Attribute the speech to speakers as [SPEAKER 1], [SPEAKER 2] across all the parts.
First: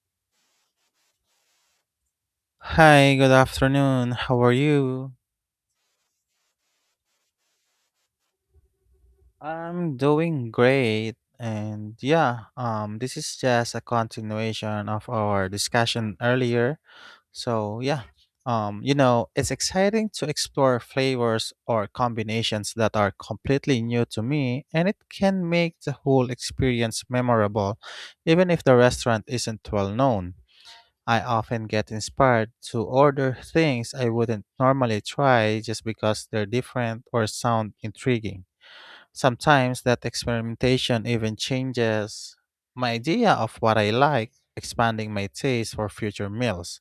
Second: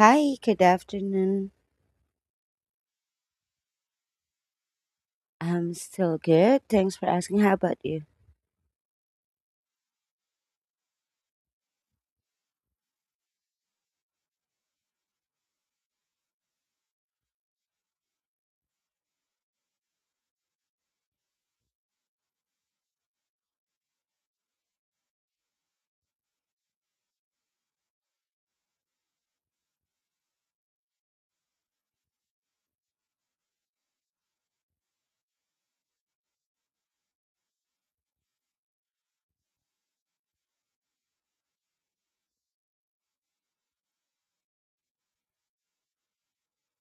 [SPEAKER 1] Hi, good afternoon.
[SPEAKER 2] Hi, good afternoon. How are you?
[SPEAKER 1] I'm still good. Thanks for asking. How about you?
[SPEAKER 2] I'm doing great. And yeah, this is just a continuation of our discussion earlier. So, yeah. It's exciting to explore flavors or combinations that are completely new to me, and it can make the whole experience memorable even if the restaurant isn't well known. I often get inspired to order things I wouldn't normally try just because they're different or sound intriguing. Sometimes that experimentation even changes my idea of what I like, expanding my taste for future meals.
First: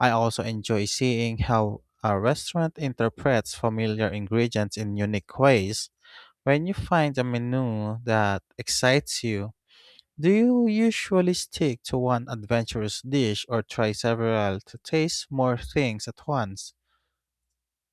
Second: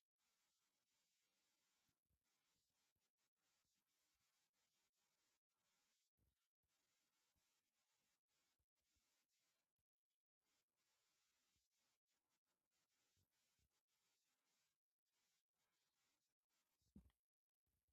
[SPEAKER 2] I also enjoy seeing how a restaurant interprets familiar ingredients in unique ways. When you find a menu that excites you, do you usually stick to one adventurous dish or try several to taste more things at once?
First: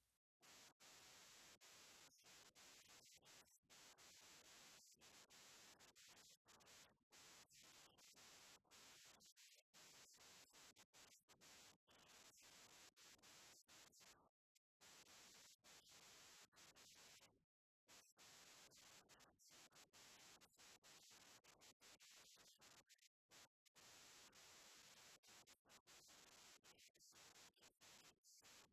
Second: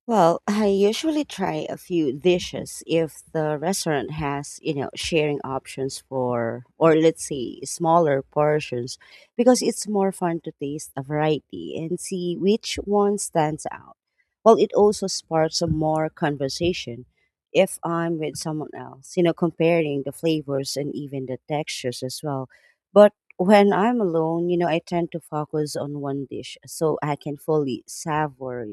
[SPEAKER 1] Well, I usually try a few dishes if the restaurant has, you know, sharing options for, or let's say smaller portions, because it's more fun to taste a variety and see which one stands out. Well, it also sparks a more conversation if I'm with someone else, you know, comparing the flavors and even the textures as well. But when I'm alone, you know, I tend to focus on one dish so I can fully savor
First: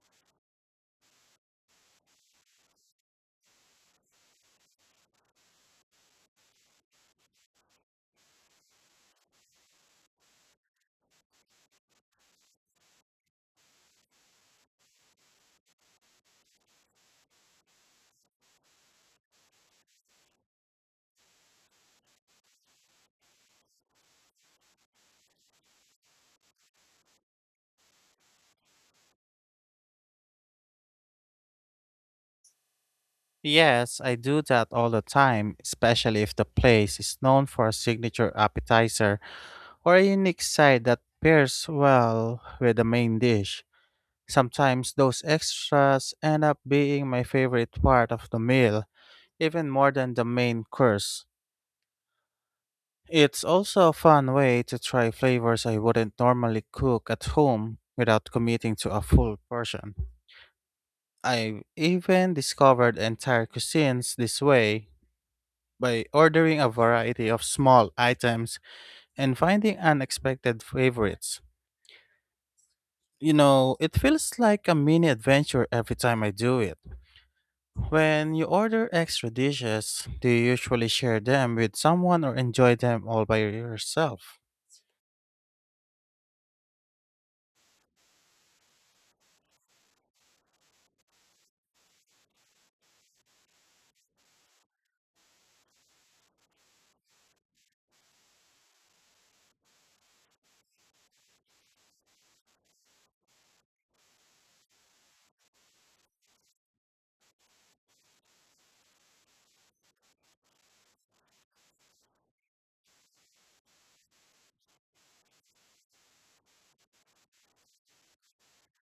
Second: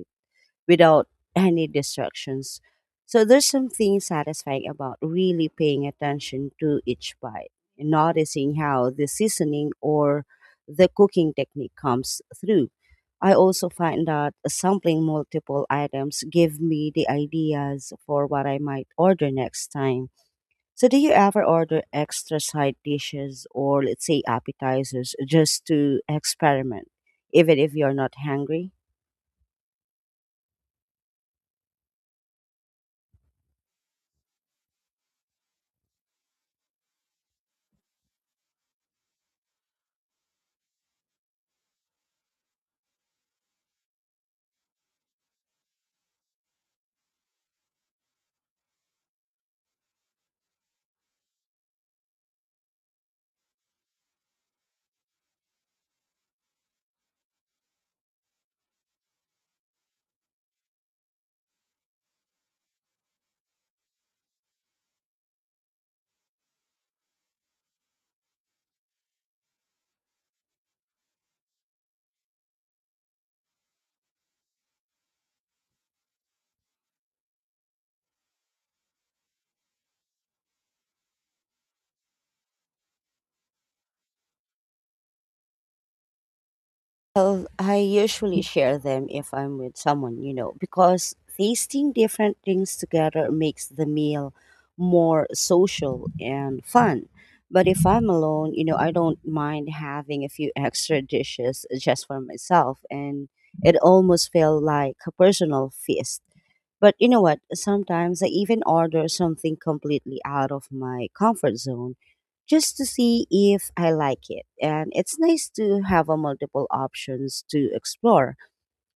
[SPEAKER 1] without any distractions. So there's something satisfying about really paying attention to each bite, noticing how the seasoning or the cooking technique comes through. I also find that sampling multiple items give me the ideas for what I might order next time. So do you ever order extra side dishes or let's say appetizers just to experiment even if you're not hungry?
[SPEAKER 2] Yes, I do that all the time, especially if the place is known for a signature appetizer or a unique side that pairs well with the main dish. Sometimes those extras end up being my favorite part of the meal, even more than the main course. It's also a fun way to try flavors I wouldn't normally cook at home without committing to a full portion. I've even discovered entire cuisines this way by ordering a variety of small items and finding unexpected favorites. You know, it feels like a mini adventure every time I do it. When you order extra dishes, do you usually share them with someone or enjoy them all by yourself?
[SPEAKER 1] Well, I usually share them if I'm with someone, you know, because tasting different things together makes the meal more social and fun. But if I'm alone, you know, I don't mind having a few extra dishes just for myself, and it almost felt like a personal feast. But you know what? Sometimes I even order something completely out of my comfort zone just to see if I like it. And it's nice to have a multiple options to explore.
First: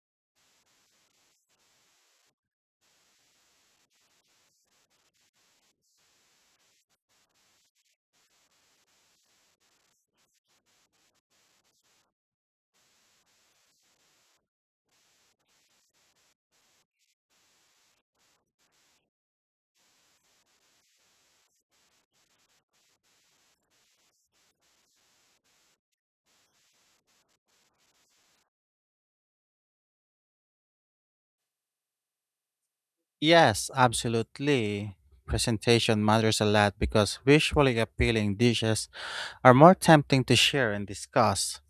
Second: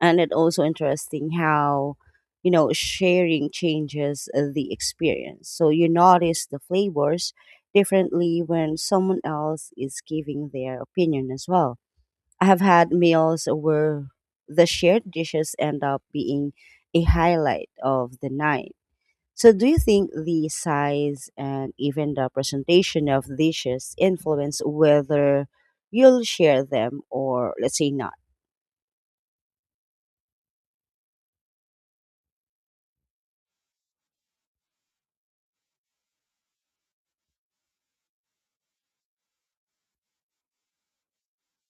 [SPEAKER 1] And it also interesting how, you know, sharing changes the experience. So you notice the flavors differently when someone else is giving their opinion as well. I have had meals where the shared dishes end up being a highlight of the night. So, do you think the size and even the presentation of dishes influence whether you'll share them or, let's say, not?
[SPEAKER 2] Yes, absolutely. Presentation matters a lot because visually appealing dishes are more tempting to share and discuss.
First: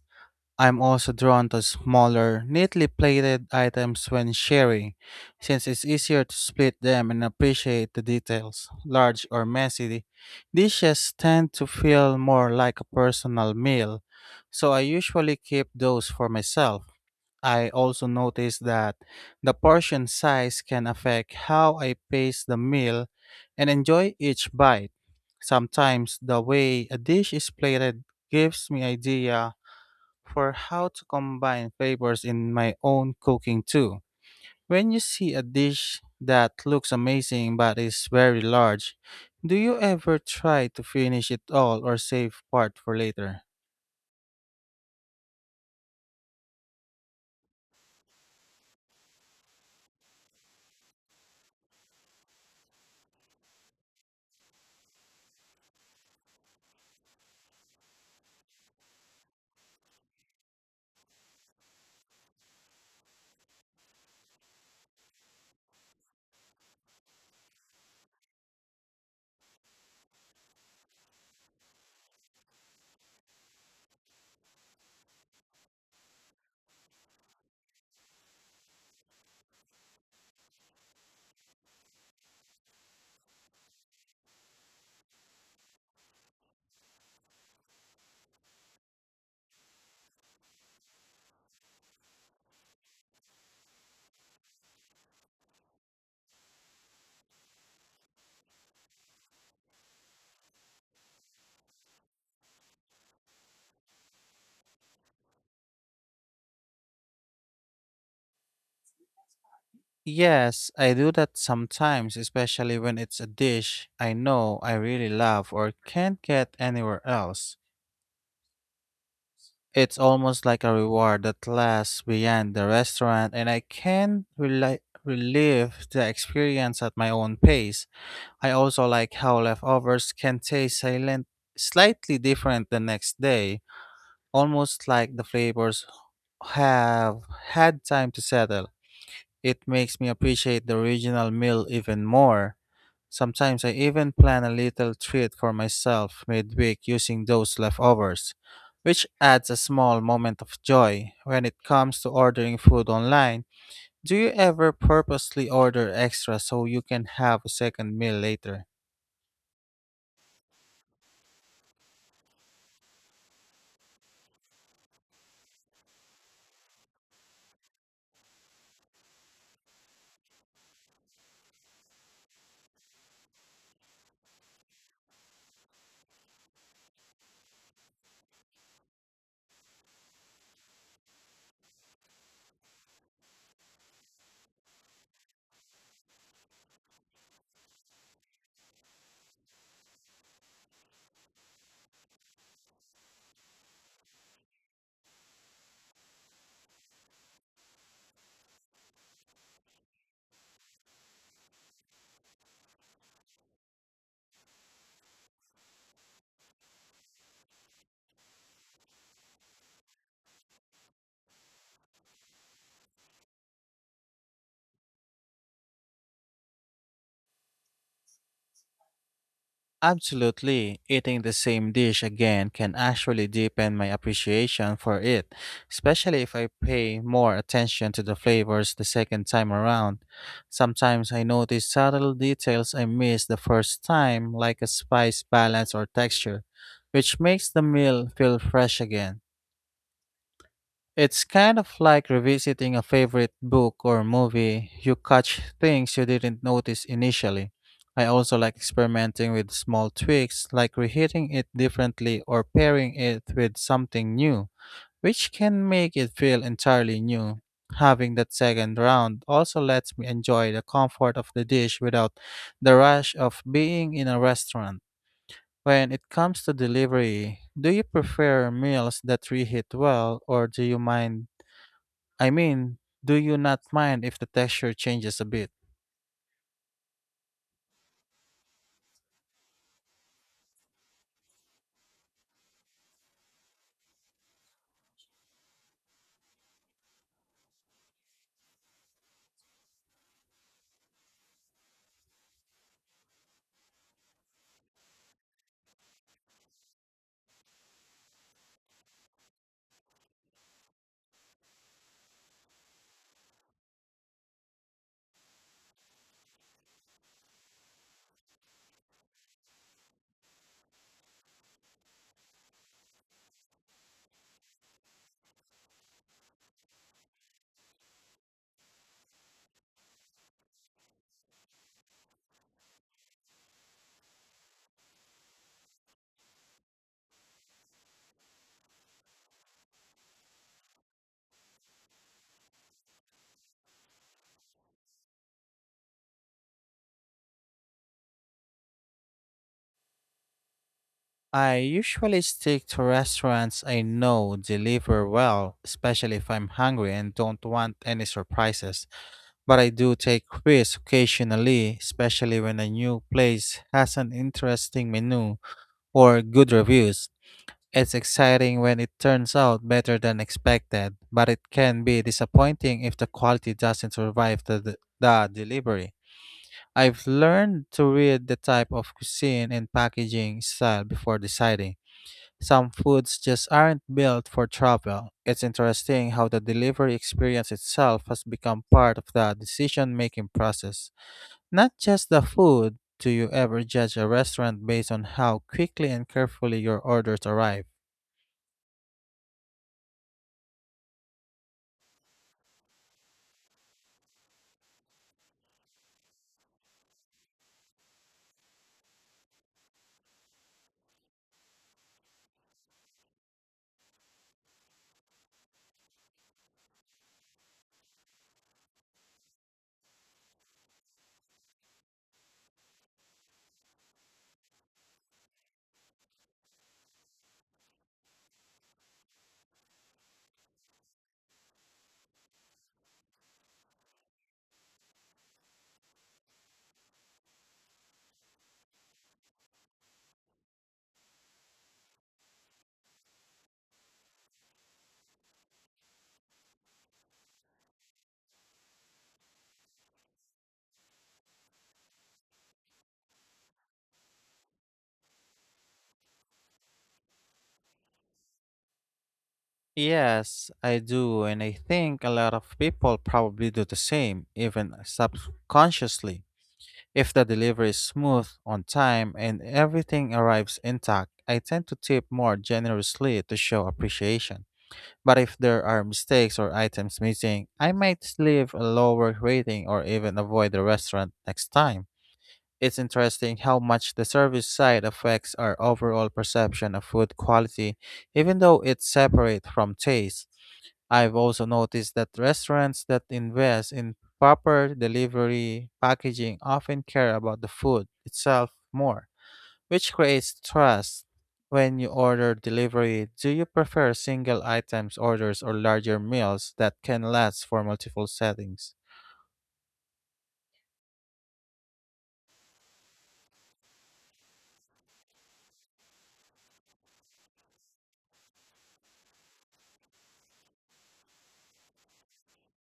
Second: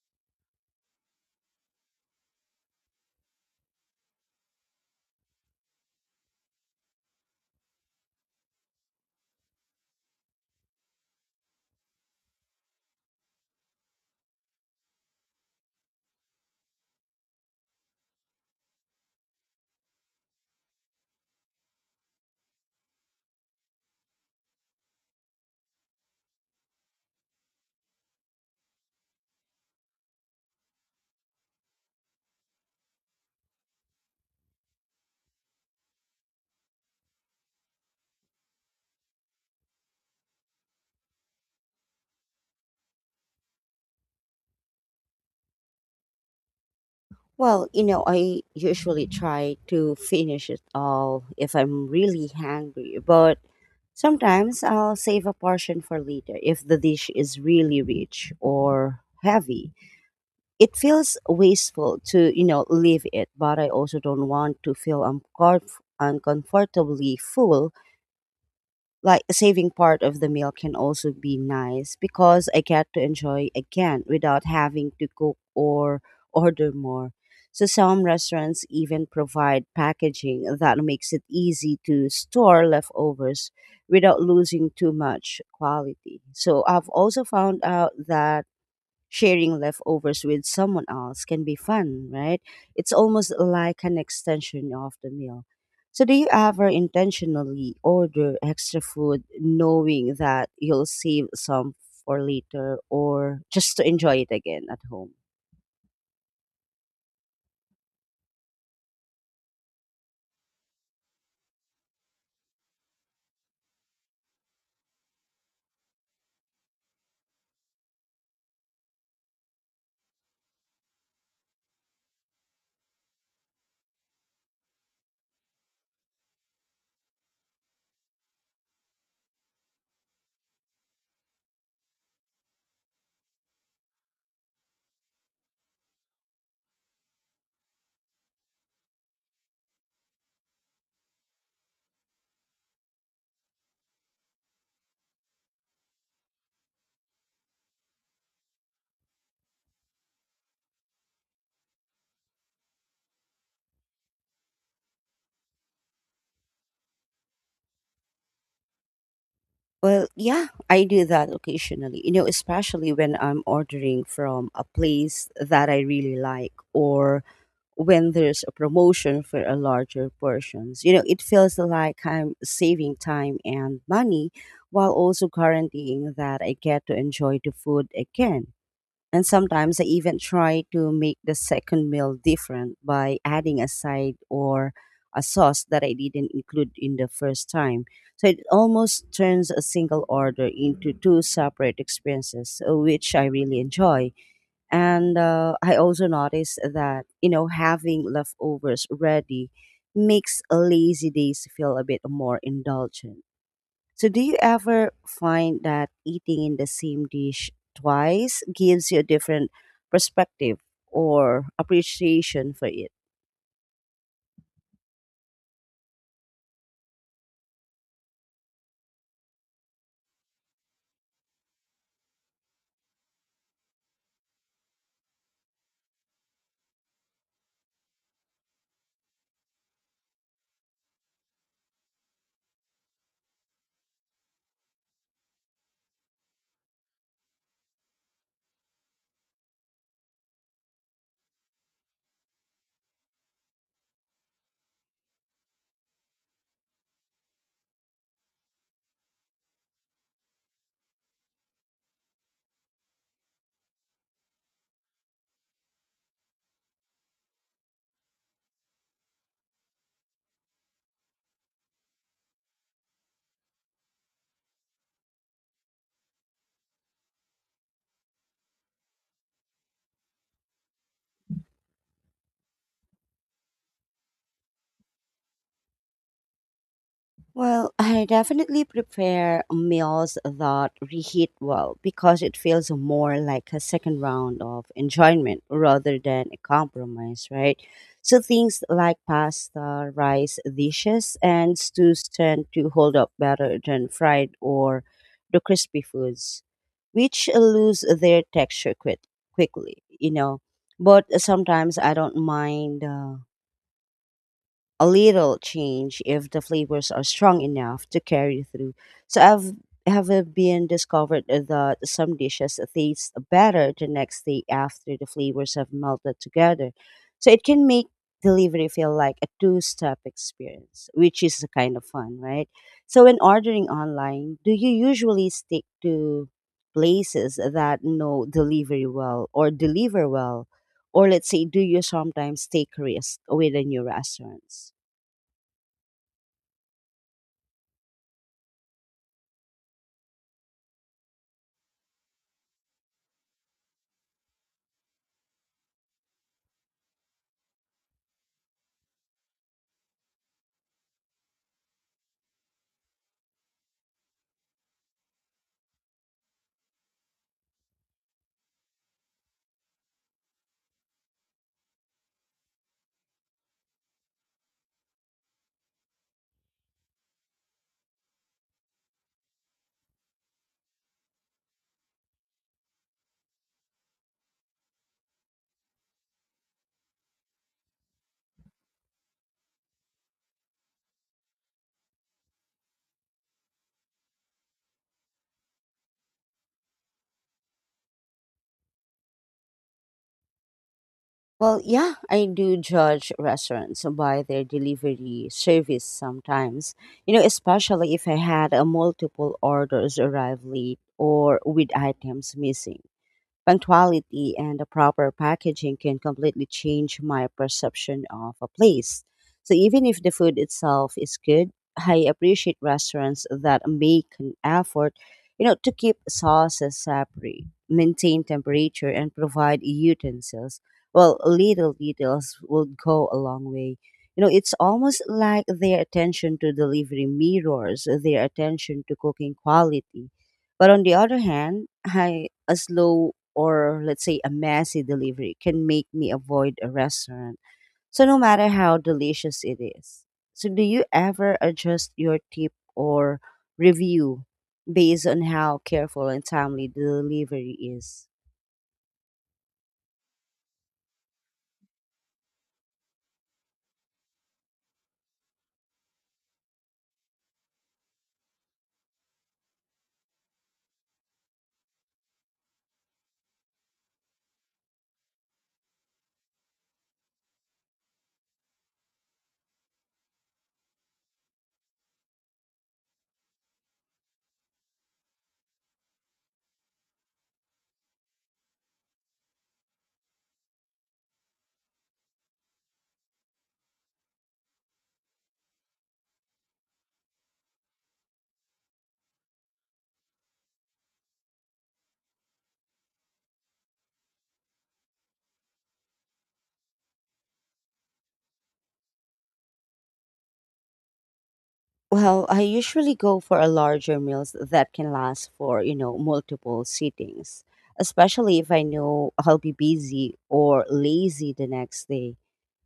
[SPEAKER 2] I'm also drawn to smaller, neatly plated items when sharing, since it's easier to split them and appreciate the details. Large or messy dishes tend to feel more like a personal meal, so I usually keep those for myself. I also noticed that the portion size can affect how I pace the meal and enjoy each bite. Sometimes the way a dish is plated gives me idea for how to combine flavors in my own cooking too. When you see a dish that looks amazing but is very large, do you ever try to finish it all or save part for later?
[SPEAKER 1] Well, you know, I usually try to finish it all if I'm really hungry, but sometimes I'll save a portion for later if the dish is really rich or heavy. It feels wasteful to, you know, leave it, but I also don't want to feel uncomfortably full. Like, saving part of the meal can also be nice because I get to enjoy again without having to cook or order more. So some restaurants even provide packaging that makes it easy to store leftovers without losing too much quality. So I've also found out that sharing leftovers with someone else can be fun, right? It's almost like an extension of the meal. So, do you ever intentionally order extra food knowing that you'll save some for later or just to enjoy it again at home?
[SPEAKER 2] Yes, I do that sometimes, especially when it's a dish I know I really love or can't get anywhere else. It's almost like a reward that lasts beyond the restaurant, and I can relive the experience at my own pace. I also like how leftovers can taste silent, slightly different the next day, almost like the flavors have had time to settle. It makes me appreciate the original meal even more. Sometimes I even plan a little treat for myself midweek using those leftovers, which adds a small moment of joy. When it comes to ordering food online, do you ever purposely order extra so you can have a second meal later?
[SPEAKER 1] Well, yeah, I do that occasionally, you know, especially when I'm ordering from a place that I really like or when there's a promotion for a larger portions. You know, it feels like I'm saving time and money while also guaranteeing that I get to enjoy the food again. And sometimes I even try to make the second meal different by adding a side or a sauce that I didn't include in the first time. So it almost turns a single order into two separate experiences, which I really enjoy. And I also noticed that, you know, having leftovers ready makes lazy days feel a bit more indulgent. So, do you ever find that eating in the same dish twice gives you a different perspective or appreciation for it?
[SPEAKER 2] Absolutely. Eating the same dish again can actually deepen my appreciation for it, especially if I pay more attention to the flavors the second time around. Sometimes I notice subtle details I missed the first time, like a spice balance or texture, which makes the meal feel fresh again. It's kind of like revisiting a favorite book or movie. You catch things you didn't notice initially. I also like experimenting with small tweaks, like reheating it differently or pairing it with something new, which can make it feel entirely new. Having that second round also lets me enjoy the comfort of the dish without the rush of being in a restaurant. When it comes to delivery, do you prefer meals that reheat well or do you mind I mean, do you not mind if the texture changes a bit?
[SPEAKER 1] Well, I definitely prepare meals that reheat well because it feels more like a second round of enjoyment rather than a compromise, right? So things like pasta, rice dishes, and stews tend to hold up better than fried or the crispy foods, which lose their texture quit quickly, you know. But sometimes I don't mind. A little change if the flavors are strong enough to carry through. So I've have it been discovered that some dishes taste better the next day after the flavors have melted together. So it can make delivery feel like a two-step experience, which is kind of fun, right? So when ordering online, do you usually stick to places that know delivery well or deliver well? Or let's say, do you sometimes take risks with the new restaurants?
[SPEAKER 2] I usually stick to restaurants I know deliver well, especially if I'm hungry and don't want any surprises. But I do take risks occasionally, especially when a new place has an interesting menu or good reviews. It's exciting when it turns out better than expected, but it can be disappointing if the quality doesn't survive the delivery. I've learned to read the type of cuisine and packaging style before deciding. Some foods just aren't built for travel. It's interesting how the delivery experience itself has become part of the decision making process. Not just the food, do you ever judge a restaurant based on how quickly and carefully your orders arrive?
[SPEAKER 1] Well, yeah, I do judge restaurants by their delivery service sometimes. You know, especially if I had a multiple orders arrive late or with items missing. Punctuality and the proper packaging can completely change my perception of a place. So even if the food itself is good, I appreciate restaurants that make an effort, you know, to keep sauces separate, maintain temperature, and provide utensils. Well, little details will go a long way. You know, it's almost like their attention to delivery mirrors, their attention to cooking quality. But on the other hand, a slow or let's say a messy delivery can make me avoid a restaurant. So no matter how delicious it is. So do you ever adjust your tip or review based on how careful and timely the delivery is?
[SPEAKER 2] Yes, I do, and I think a lot of people probably do the same, even subconsciously. If the delivery is smooth, on time, and everything arrives intact, I tend to tip more generously to show appreciation. But if there are mistakes or items missing, I might leave a lower rating or even avoid the restaurant next time. It's interesting how much the service side affects our overall perception of food quality, even though it's separate from taste. I've also noticed that restaurants that invest in proper delivery packaging often care about the food itself more, which creates trust. When you order delivery, do you prefer single items orders or larger meals that can last for multiple settings?
[SPEAKER 1] Well, I usually go for a larger meals that can last for, you know, multiple sittings, especially if I know I'll be busy or lazy the next day.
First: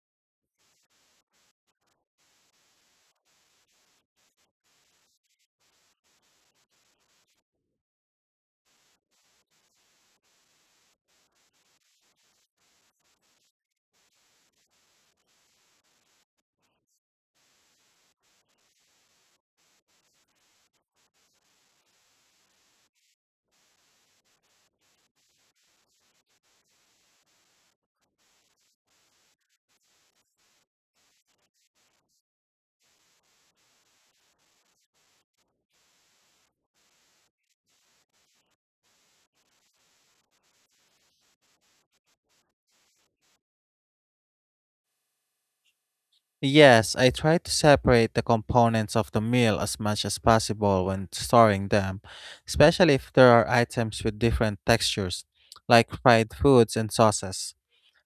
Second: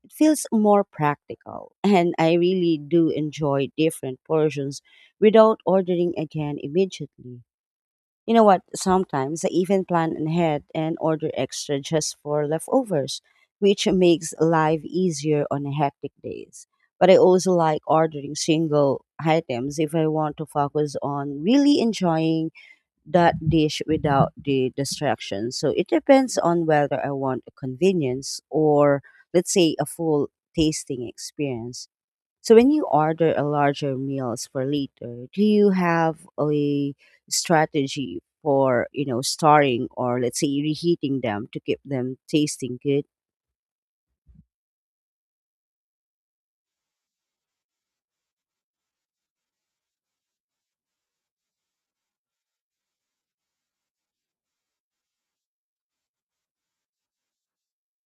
[SPEAKER 1] It feels more practical, and I really do enjoy different portions without ordering again immediately. You know what? Sometimes I even plan ahead and order extra just for leftovers, which makes life easier on hectic days. But I also like ordering single items if I want to focus on really enjoying that dish without the distraction. So it depends on whether I want a convenience or, let's say, a full tasting experience. So when you order a larger meals for later, do you have a strategy for, you know, storing or let's say reheating them to keep them tasting good?
[SPEAKER 2] Yes, I try to separate the components of the meal as much as possible when storing them, especially if there are items with different textures, like fried foods and sauces.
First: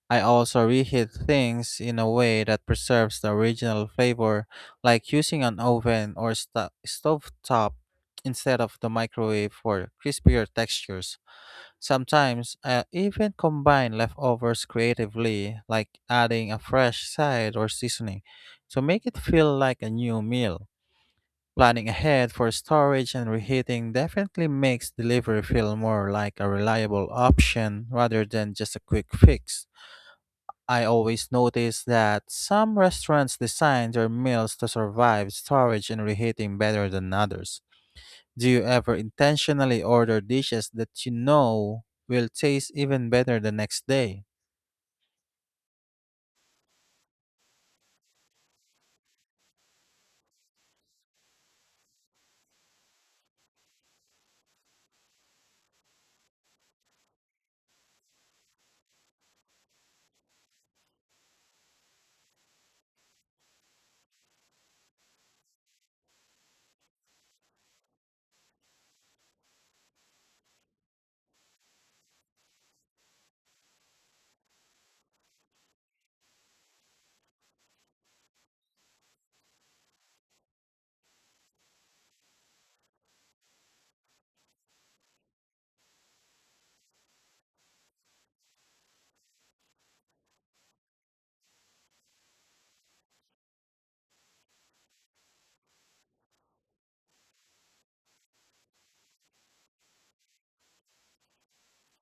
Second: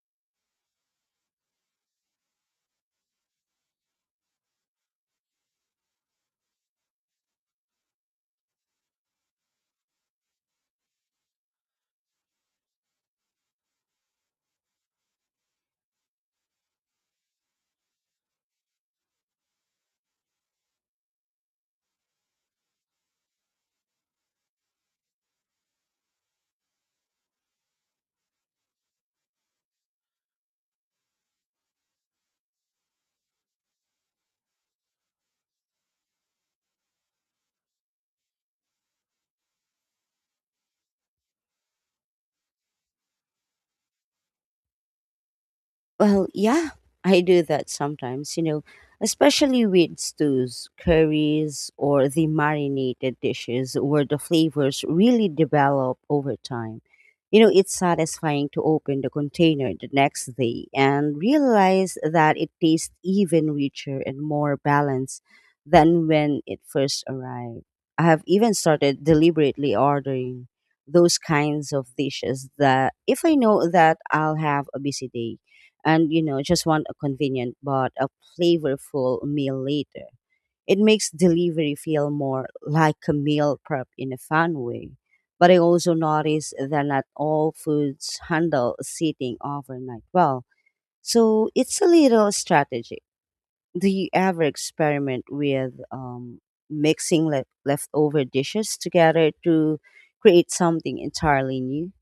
[SPEAKER 2] I also reheat things in a way that preserves the original flavor, like using an oven or stovetop instead of the microwave for crispier textures. Sometimes I even combine leftovers creatively, like adding a fresh side or seasoning to make it feel like a new meal. Planning ahead for storage and reheating definitely makes delivery feel more like a reliable option rather than just a quick fix. I always notice that some restaurants design their meals to survive storage and reheating better than others. Do you ever intentionally order dishes that you know will taste even better the next day?
[SPEAKER 1] Well, yeah, I do that sometimes, you know, especially with stews, curries, or the marinated dishes where the flavors really develop over time. You know, it's satisfying to open the container the next day and realize that it tastes even richer and more balanced than when it first arrived. I have even started deliberately ordering those kinds of dishes that if I know that I'll have a busy day and, you know, just want a convenient but a flavorful meal later. It makes delivery feel more like a meal prep in a fun way. But I also notice that not all foods handle sitting overnight well. So it's a little strategy. Do you ever experiment with mixing leftover dishes together to create something entirely new?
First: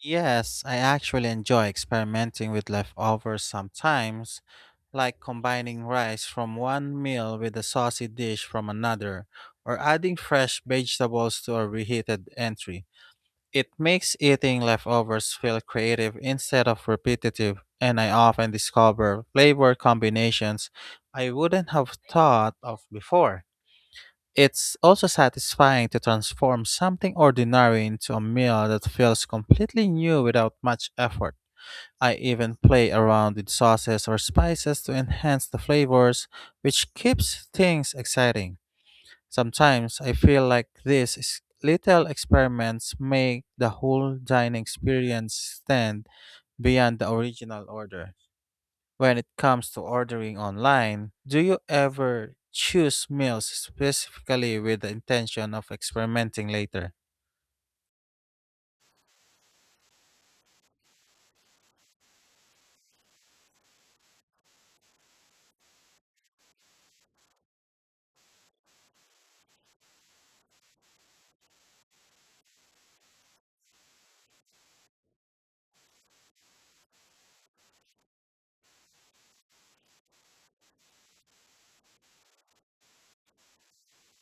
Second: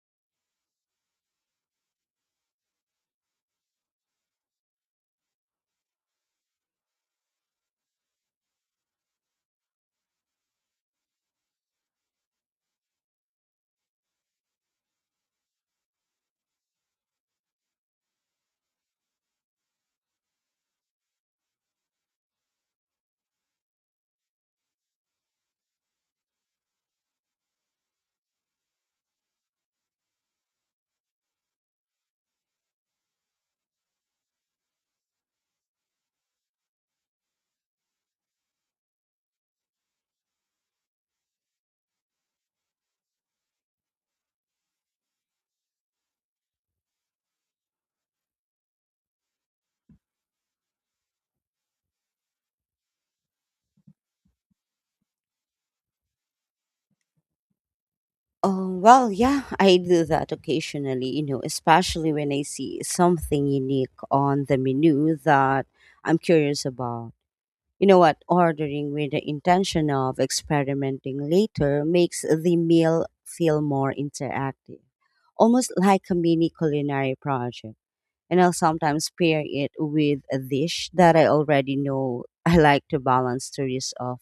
[SPEAKER 2] Yes, I actually enjoy experimenting with leftovers sometimes, like combining rice from one meal with a saucy dish from another, or adding fresh vegetables to a reheated entry. It makes eating leftovers feel creative instead of repetitive, and I often discover flavor combinations I wouldn't have thought of before. It's also satisfying to transform something ordinary into a meal that feels completely new without much effort. I even play around with sauces or spices to enhance the flavors, which keeps things exciting. Sometimes I feel like these little experiments make the whole dining experience stand beyond the original order. When it comes to ordering online, do you ever choose meals specifically with the intention of experimenting later?
[SPEAKER 1] Oh, well, yeah, I do that occasionally, you know, especially when I see something unique on the menu that I'm curious about. You know what? Ordering with the intention of experimenting later makes the meal feel more interactive, almost like a mini culinary project. And I'll sometimes pair it with a dish that I already know I like to balance the risk of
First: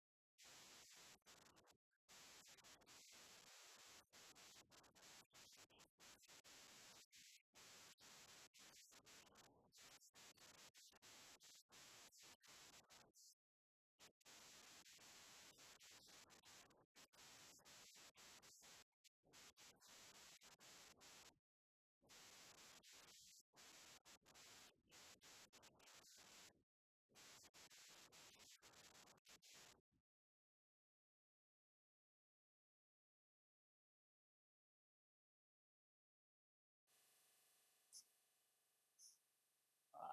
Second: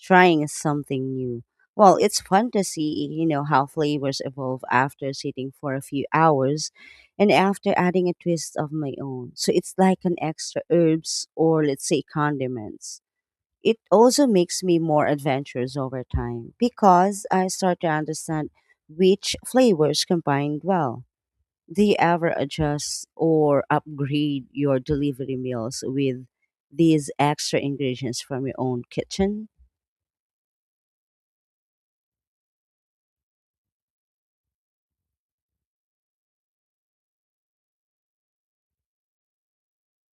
[SPEAKER 1] trying something new. Well, it's fun to see, you know, how flavors evolve after sitting for a few hours and after adding a twist of my own. So it's like an extra herbs or let's say condiments. It also makes me more adventurous over time because I start to understand which flavors combine well. Do you ever adjust or upgrade your delivery meals with these extra ingredients from your own kitchen?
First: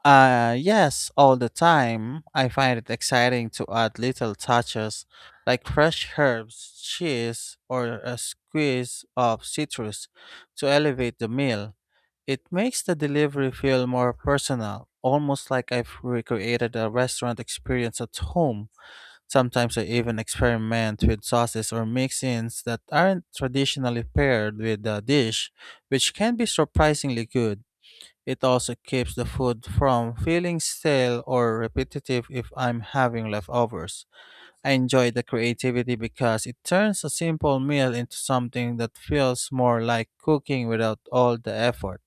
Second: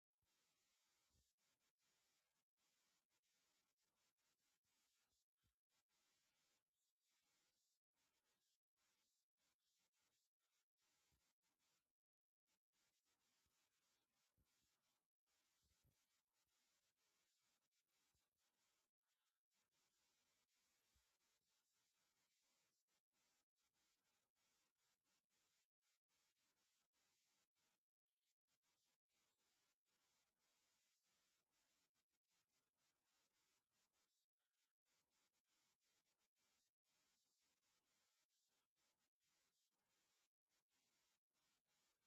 [SPEAKER 2] Yes, all the time. I find it exciting to add little touches like fresh herbs, cheese, or a squeeze of citrus to elevate the meal. It makes the delivery feel more personal, almost like I've recreated a restaurant experience at home. Sometimes I even experiment with sauces or mix ins that aren't traditionally paired with the dish, which can be surprisingly good. It also keeps the food from feeling stale or repetitive if I'm having leftovers. I enjoy the creativity because it turns a simple meal into something that feels more like cooking without all the effort.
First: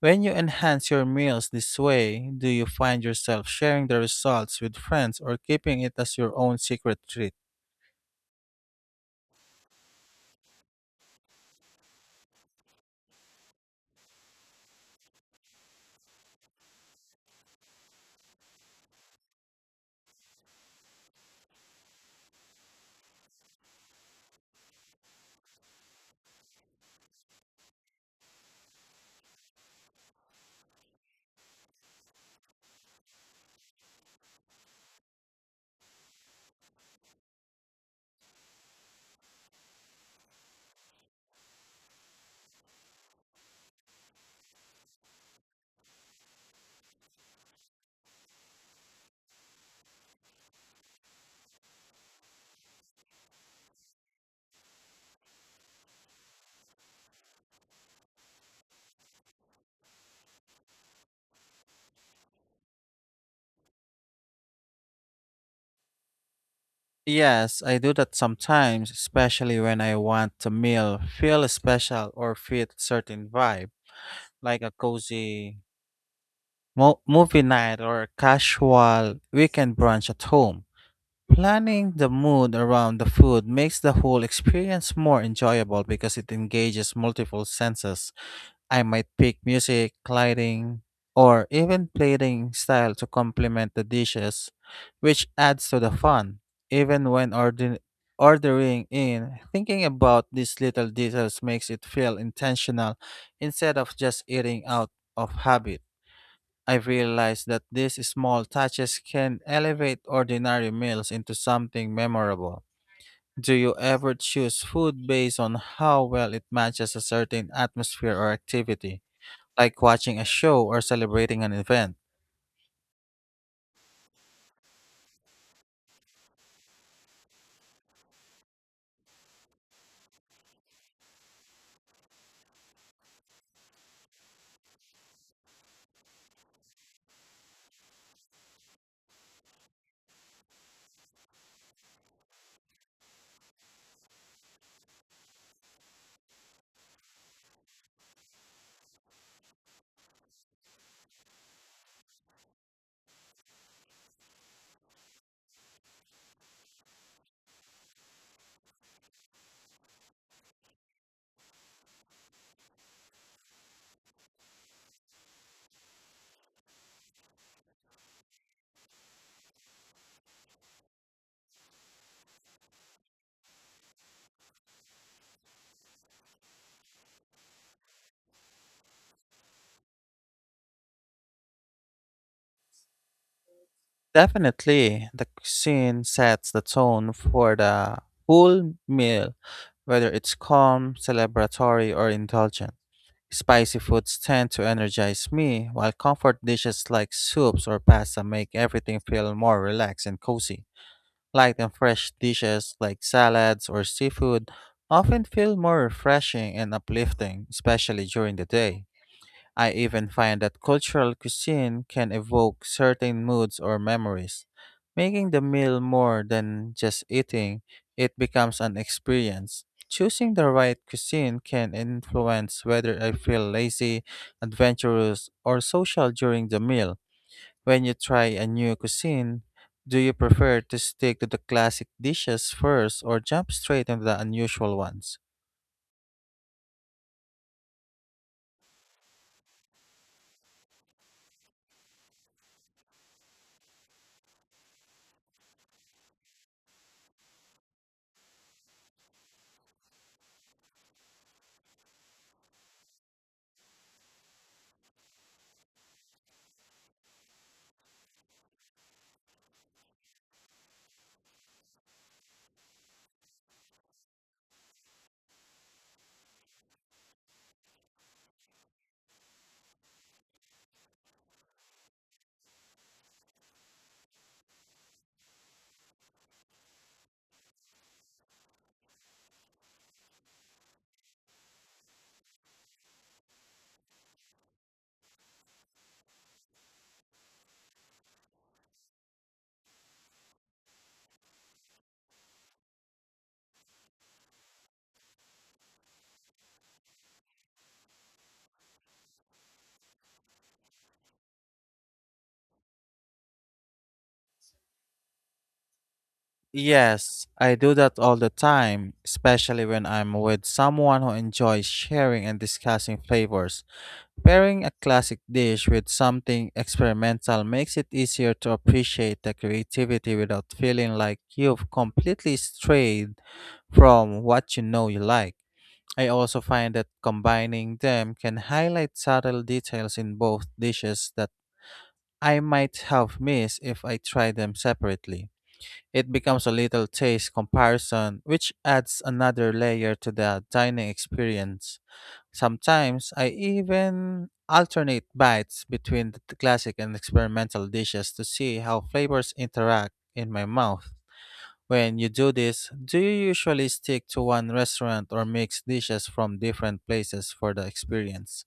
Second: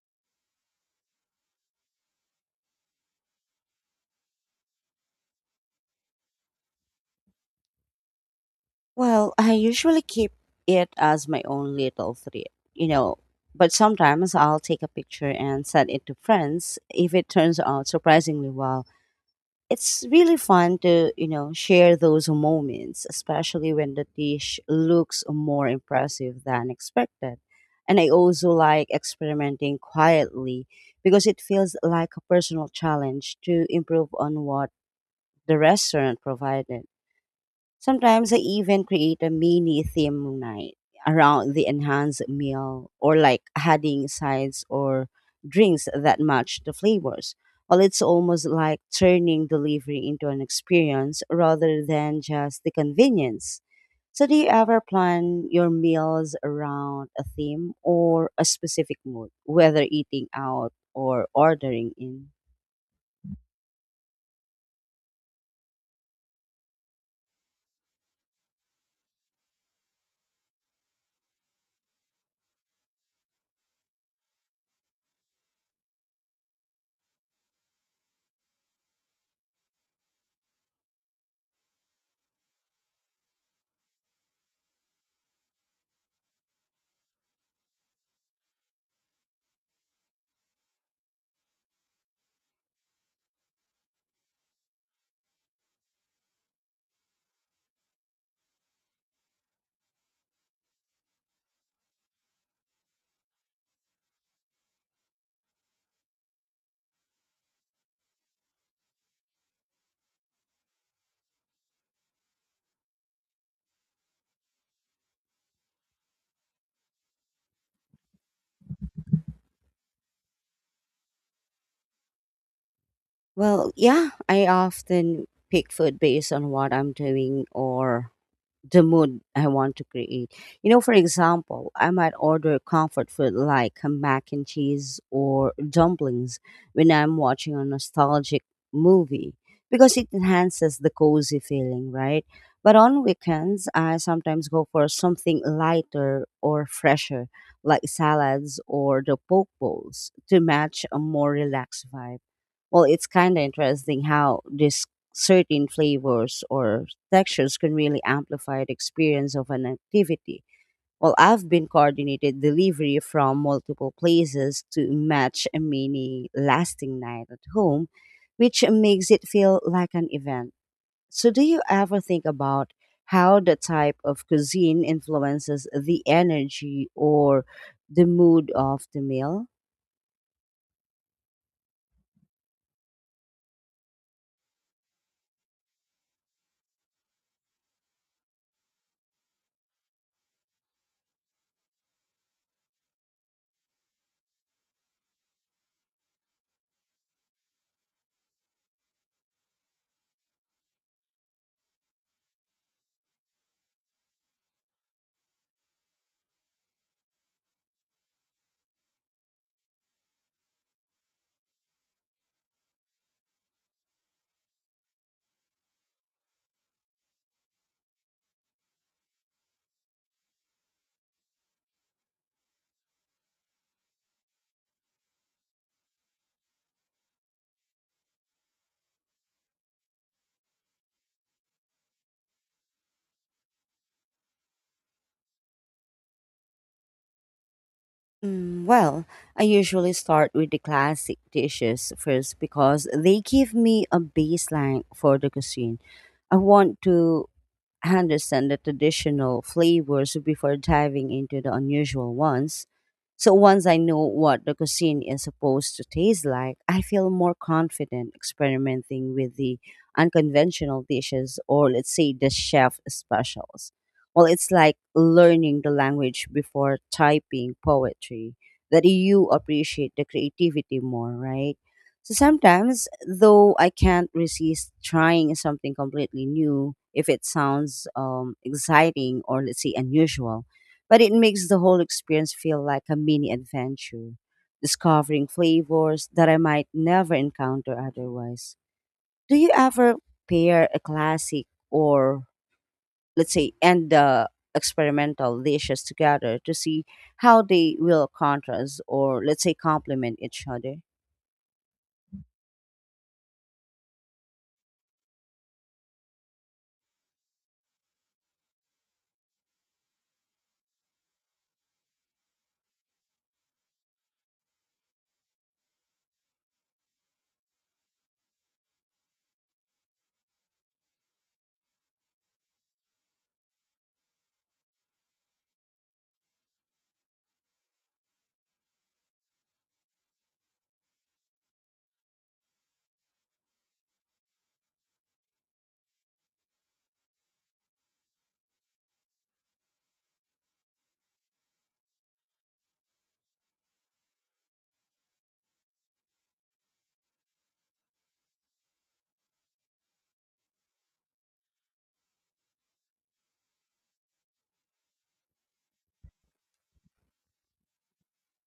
[SPEAKER 2] When you enhance your meals this way, do you find yourself sharing the results with friends or keeping it as your own secret treat?
[SPEAKER 1] Well, I usually keep it as my own little treat, you know, but sometimes I'll take a picture and send it to friends if it turns out surprisingly well. It's really fun to, you know, share those moments, especially when the dish looks more impressive than expected. And I also like experimenting quietly because it feels like a personal challenge to improve on what the restaurant provided. Sometimes I even create a mini theme night around the enhanced meal, or like adding sides or drinks that match the flavors. Well, it's almost like turning delivery into an experience rather than just the convenience. So, do you ever plan your meals around a theme or a specific mood, whether eating out or ordering in?
[SPEAKER 2] Yes, I do that sometimes, especially when I want a meal feel special or fit certain vibe, like a cozy movie night or casual weekend brunch at home. Planning the mood around the food makes the whole experience more enjoyable because it engages multiple senses. I might pick music, lighting, or even plating style to complement the dishes, which adds to the fun. Even when ordering in, thinking about these little details makes it feel intentional instead of just eating out of habit. I've realized that these small touches can elevate ordinary meals into something memorable. Do you ever choose food based on how well it matches a certain atmosphere or activity, like watching a show or celebrating an event?
[SPEAKER 1] Well, yeah, I often pick food based on what I'm doing or the mood I want to create. You know, for example, I might order comfort food like a mac and cheese or dumplings when I'm watching a nostalgic movie because it enhances the cozy feeling, right? But on weekends, I sometimes go for something lighter or fresher, like salads or the poke bowls, to match a more relaxed vibe. Well, it's kind of interesting how this certain flavors or textures can really amplify the experience of an activity. Well, I've been coordinated delivery from multiple places to match a mini lasting night at home, which makes it feel like an event. So, do you ever think about how the type of cuisine influences the energy or the mood of the meal?
[SPEAKER 2] Definitely, the cuisine sets the tone for the whole meal, whether it's calm, celebratory, or indulgent. Spicy foods tend to energize me, while comfort dishes like soups or pasta make everything feel more relaxed and cozy. Light and fresh dishes like salads or seafood often feel more refreshing and uplifting, especially during the day. I even find that cultural cuisine can evoke certain moods or memories. Making the meal more than just eating, it becomes an experience. Choosing the right cuisine can influence whether I feel lazy, adventurous, or social during the meal. When you try a new cuisine, do you prefer to stick to the classic dishes first or jump straight into the unusual ones?
[SPEAKER 1] Mm, well, I usually start with the classic dishes first because they give me a baseline for the cuisine. I want to understand the traditional flavors before diving into the unusual ones. So once I know what the cuisine is supposed to taste like, I feel more confident experimenting with the unconventional dishes, or let's say the chef specials. Well, it's like learning the language before typing poetry, that you appreciate the creativity more, right? So sometimes, though, I can't resist trying something completely new if it sounds exciting or, let's say, unusual. But it makes the whole experience feel like a mini adventure, discovering flavors that I might never encounter otherwise. Do you ever pair a classic or, let's say, and the experimental dishes together to see how they will contrast or, let's say, complement each other?
[SPEAKER 2] Yes, I do that all the time, especially when I'm with someone who enjoys sharing and discussing flavors. Pairing a classic dish with something experimental makes it easier to appreciate the creativity without feeling like you've completely strayed from what you know you like. I also find that combining them can highlight subtle details in both dishes that I might have missed if I tried them separately. It becomes a little taste comparison, which adds another layer to the dining experience. Sometimes I even alternate bites between the classic and experimental dishes to see how flavors interact in my mouth. When you do this, do you usually stick to one restaurant or mix dishes from different places for the experience?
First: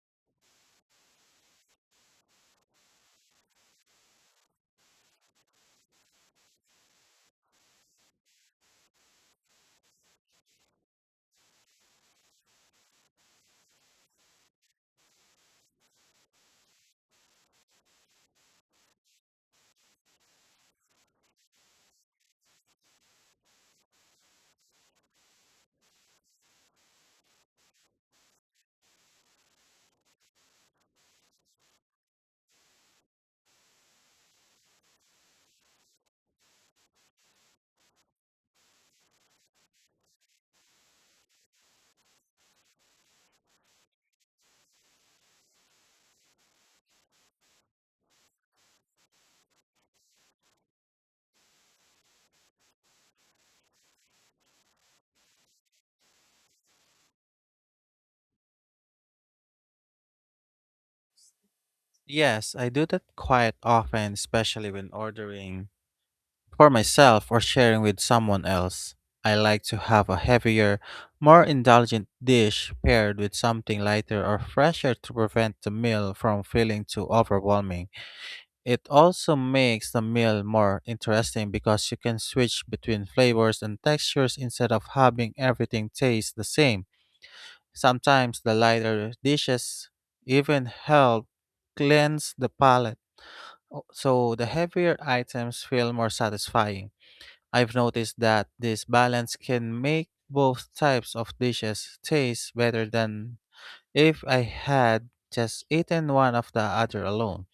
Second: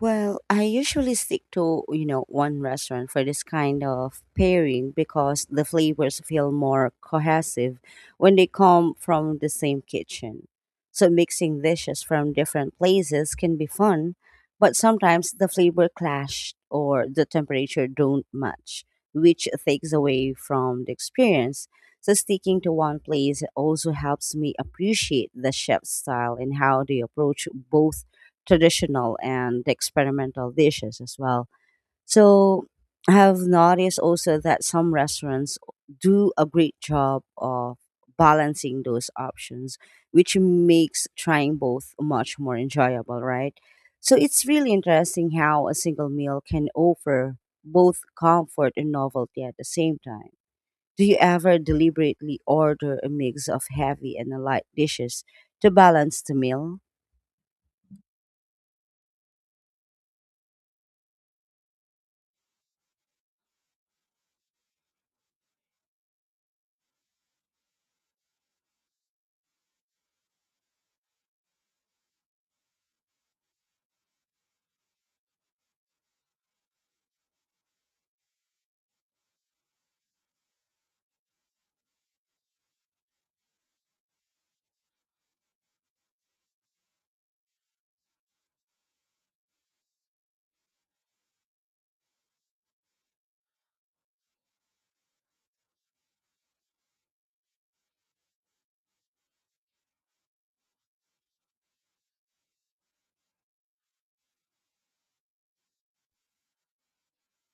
[SPEAKER 1] Well, I usually stick to, you know, one restaurant for this kind of pairing because the flavors feel more cohesive when they come from the same kitchen. So mixing dishes from different places can be fun, but sometimes the flavor clash or the temperature don't match, which takes away from the experience. So sticking to one place also helps me appreciate the chef's style and how they approach both traditional and the experimental dishes as well. So I have noticed also that some restaurants do a great job of balancing those options, which makes trying both much more enjoyable, right? So it's really interesting how a single meal can offer both comfort and novelty at the same time. Do you ever deliberately order a mix of heavy and light dishes to balance the meal?
[SPEAKER 2] Yes, I do that quite often, especially when ordering for myself or sharing with someone else, I like to have a heavier, more indulgent dish paired with something lighter or fresher to prevent the meal from feeling too overwhelming. It also makes the meal more interesting because you can switch between flavors and textures instead of having everything taste the same. Sometimes the lighter dishes even help cleanse the palate, so the heavier items feel more satisfying. I've noticed that this balance can make both types of dishes taste better than if I had just eaten one of the other alone.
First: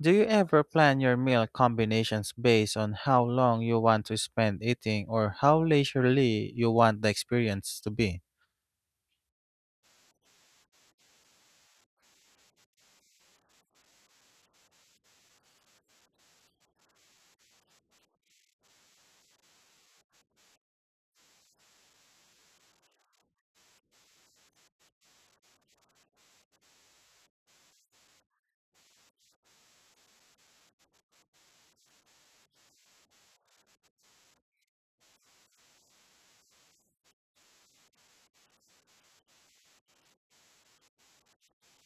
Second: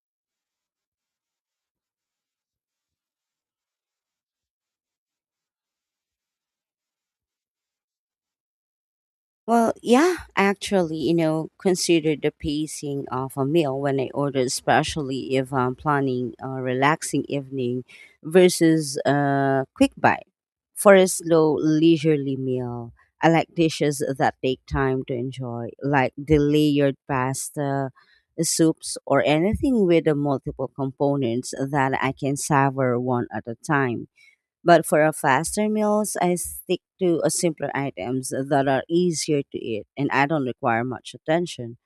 [SPEAKER 2] Do you ever plan your meal combinations based on how long you want to spend eating or how leisurely you want the experience to be?
[SPEAKER 1] Well, yeah, actually, you know, consider the pacing of a meal when I order, especially if I'm planning a relaxing evening versus a quick bite. For a slow, leisurely meal, I like dishes that take time to enjoy, like the layered pasta, soups, or anything with the multiple components that I can savor one at a time. But for our faster meals, I stick to a simpler items that are easier to eat and I don't require much attention.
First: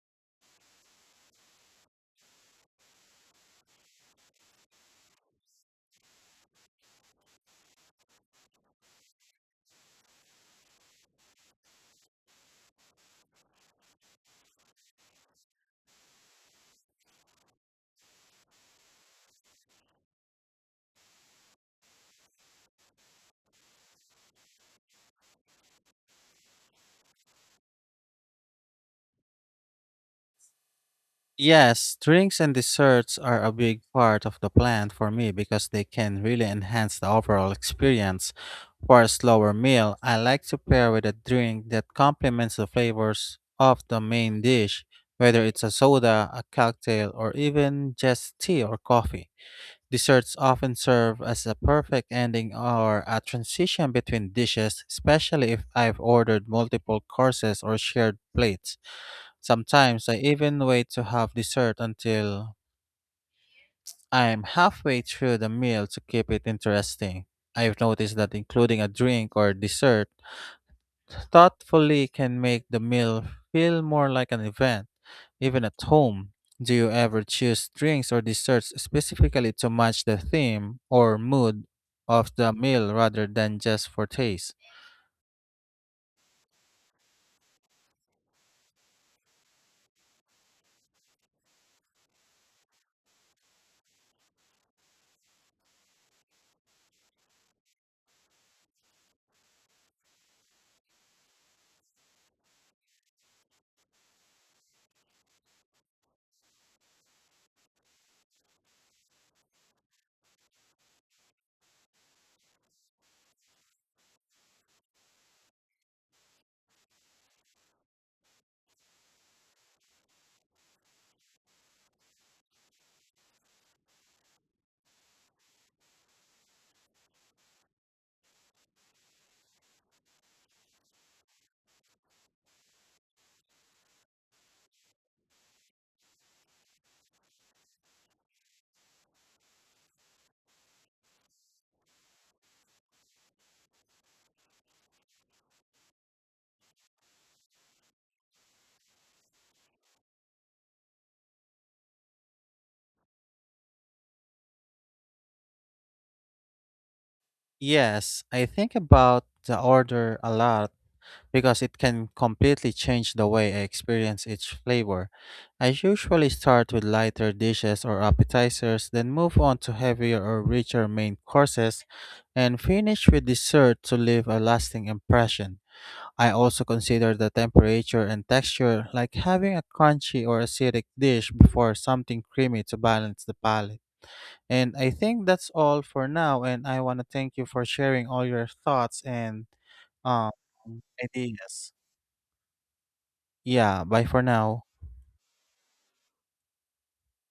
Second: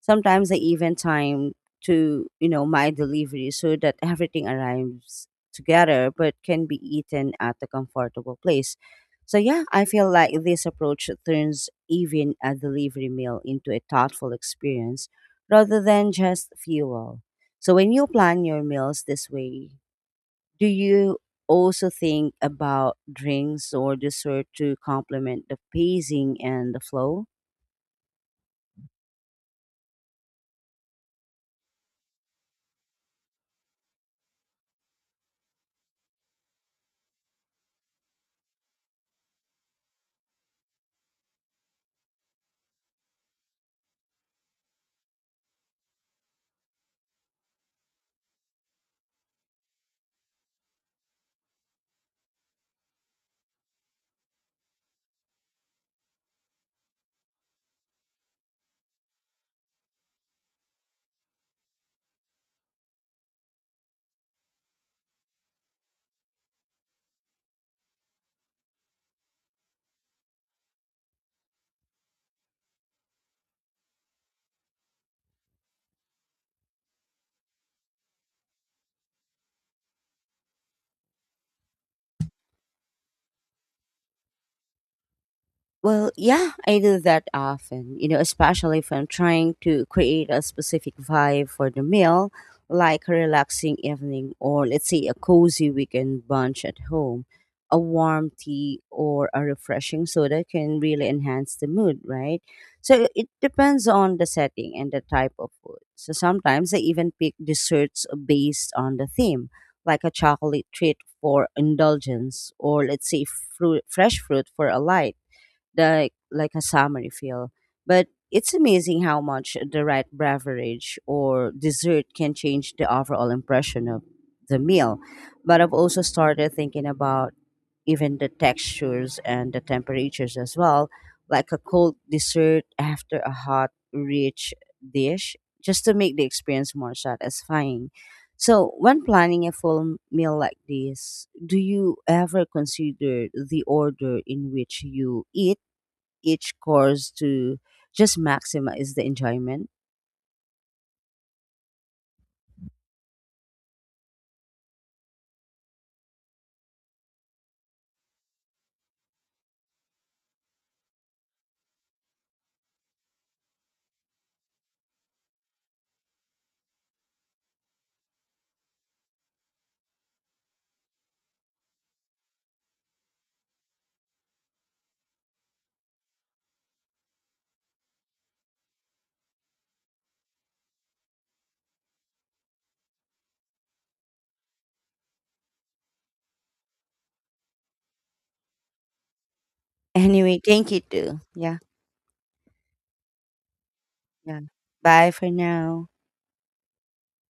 [SPEAKER 1] Sometimes I even time to, you know, my delivery so that everything arrives together but can be eaten at a comfortable place. So yeah, I feel like this approach turns even a delivery meal into a thoughtful experience rather than just fuel. So when you plan your meals this way, do you also think about drinks or dessert to complement the pacing and the flow?
[SPEAKER 2] Yes, drinks and desserts are a big part of the plan for me because they can really enhance the overall experience. For a slower meal, I like to pair with a drink that complements the flavors of the main dish, whether it's a soda, a cocktail, or even just tea or coffee. Desserts often serve as a perfect ending or a transition between dishes, especially if I've ordered multiple courses or shared plates. Sometimes I even wait to have dessert until I'm halfway through the meal to keep it interesting. I've noticed that including a drink or dessert thoughtfully can make the meal feel more like an event, even at home. Do you ever choose drinks or desserts specifically to match the theme or mood of the meal rather than just for taste?
[SPEAKER 1] Well, yeah, I do that often, you know, especially if I'm trying to create a specific vibe for the meal, like a relaxing evening or, let's say, a cozy weekend bunch at home. A warm tea or a refreshing soda can really enhance the mood, right? So it depends on the setting and the type of food. So sometimes I even pick desserts based on the theme, like a chocolate treat for indulgence, or let's say fruit, fresh fruit for a light, like a summery feel. But it's amazing how much the right beverage or dessert can change the overall impression of the meal. But I've also started thinking about even the textures and the temperatures as well, like a cold dessert after a hot, rich dish, just to make the experience more satisfying. So, when planning a full meal like this, do you ever consider the order in which you eat each course to just maximize the enjoyment?
[SPEAKER 2] Yes, I think about the order a lot because it can completely change the way I experience each flavor. I usually start with lighter dishes or appetizers, then move on to heavier or richer main courses, and finish with dessert to leave a lasting impression. I also consider the temperature and texture, like having a crunchy or acidic dish before something creamy to balance the palate. And I think that's all for now, and I want to thank you for sharing all your thoughts and uh,
[SPEAKER 1] Anyway, thank you too. Yeah,
[SPEAKER 2] ideas. Yeah, bye for
[SPEAKER 1] yeah.
[SPEAKER 2] now.
[SPEAKER 1] Bye for now.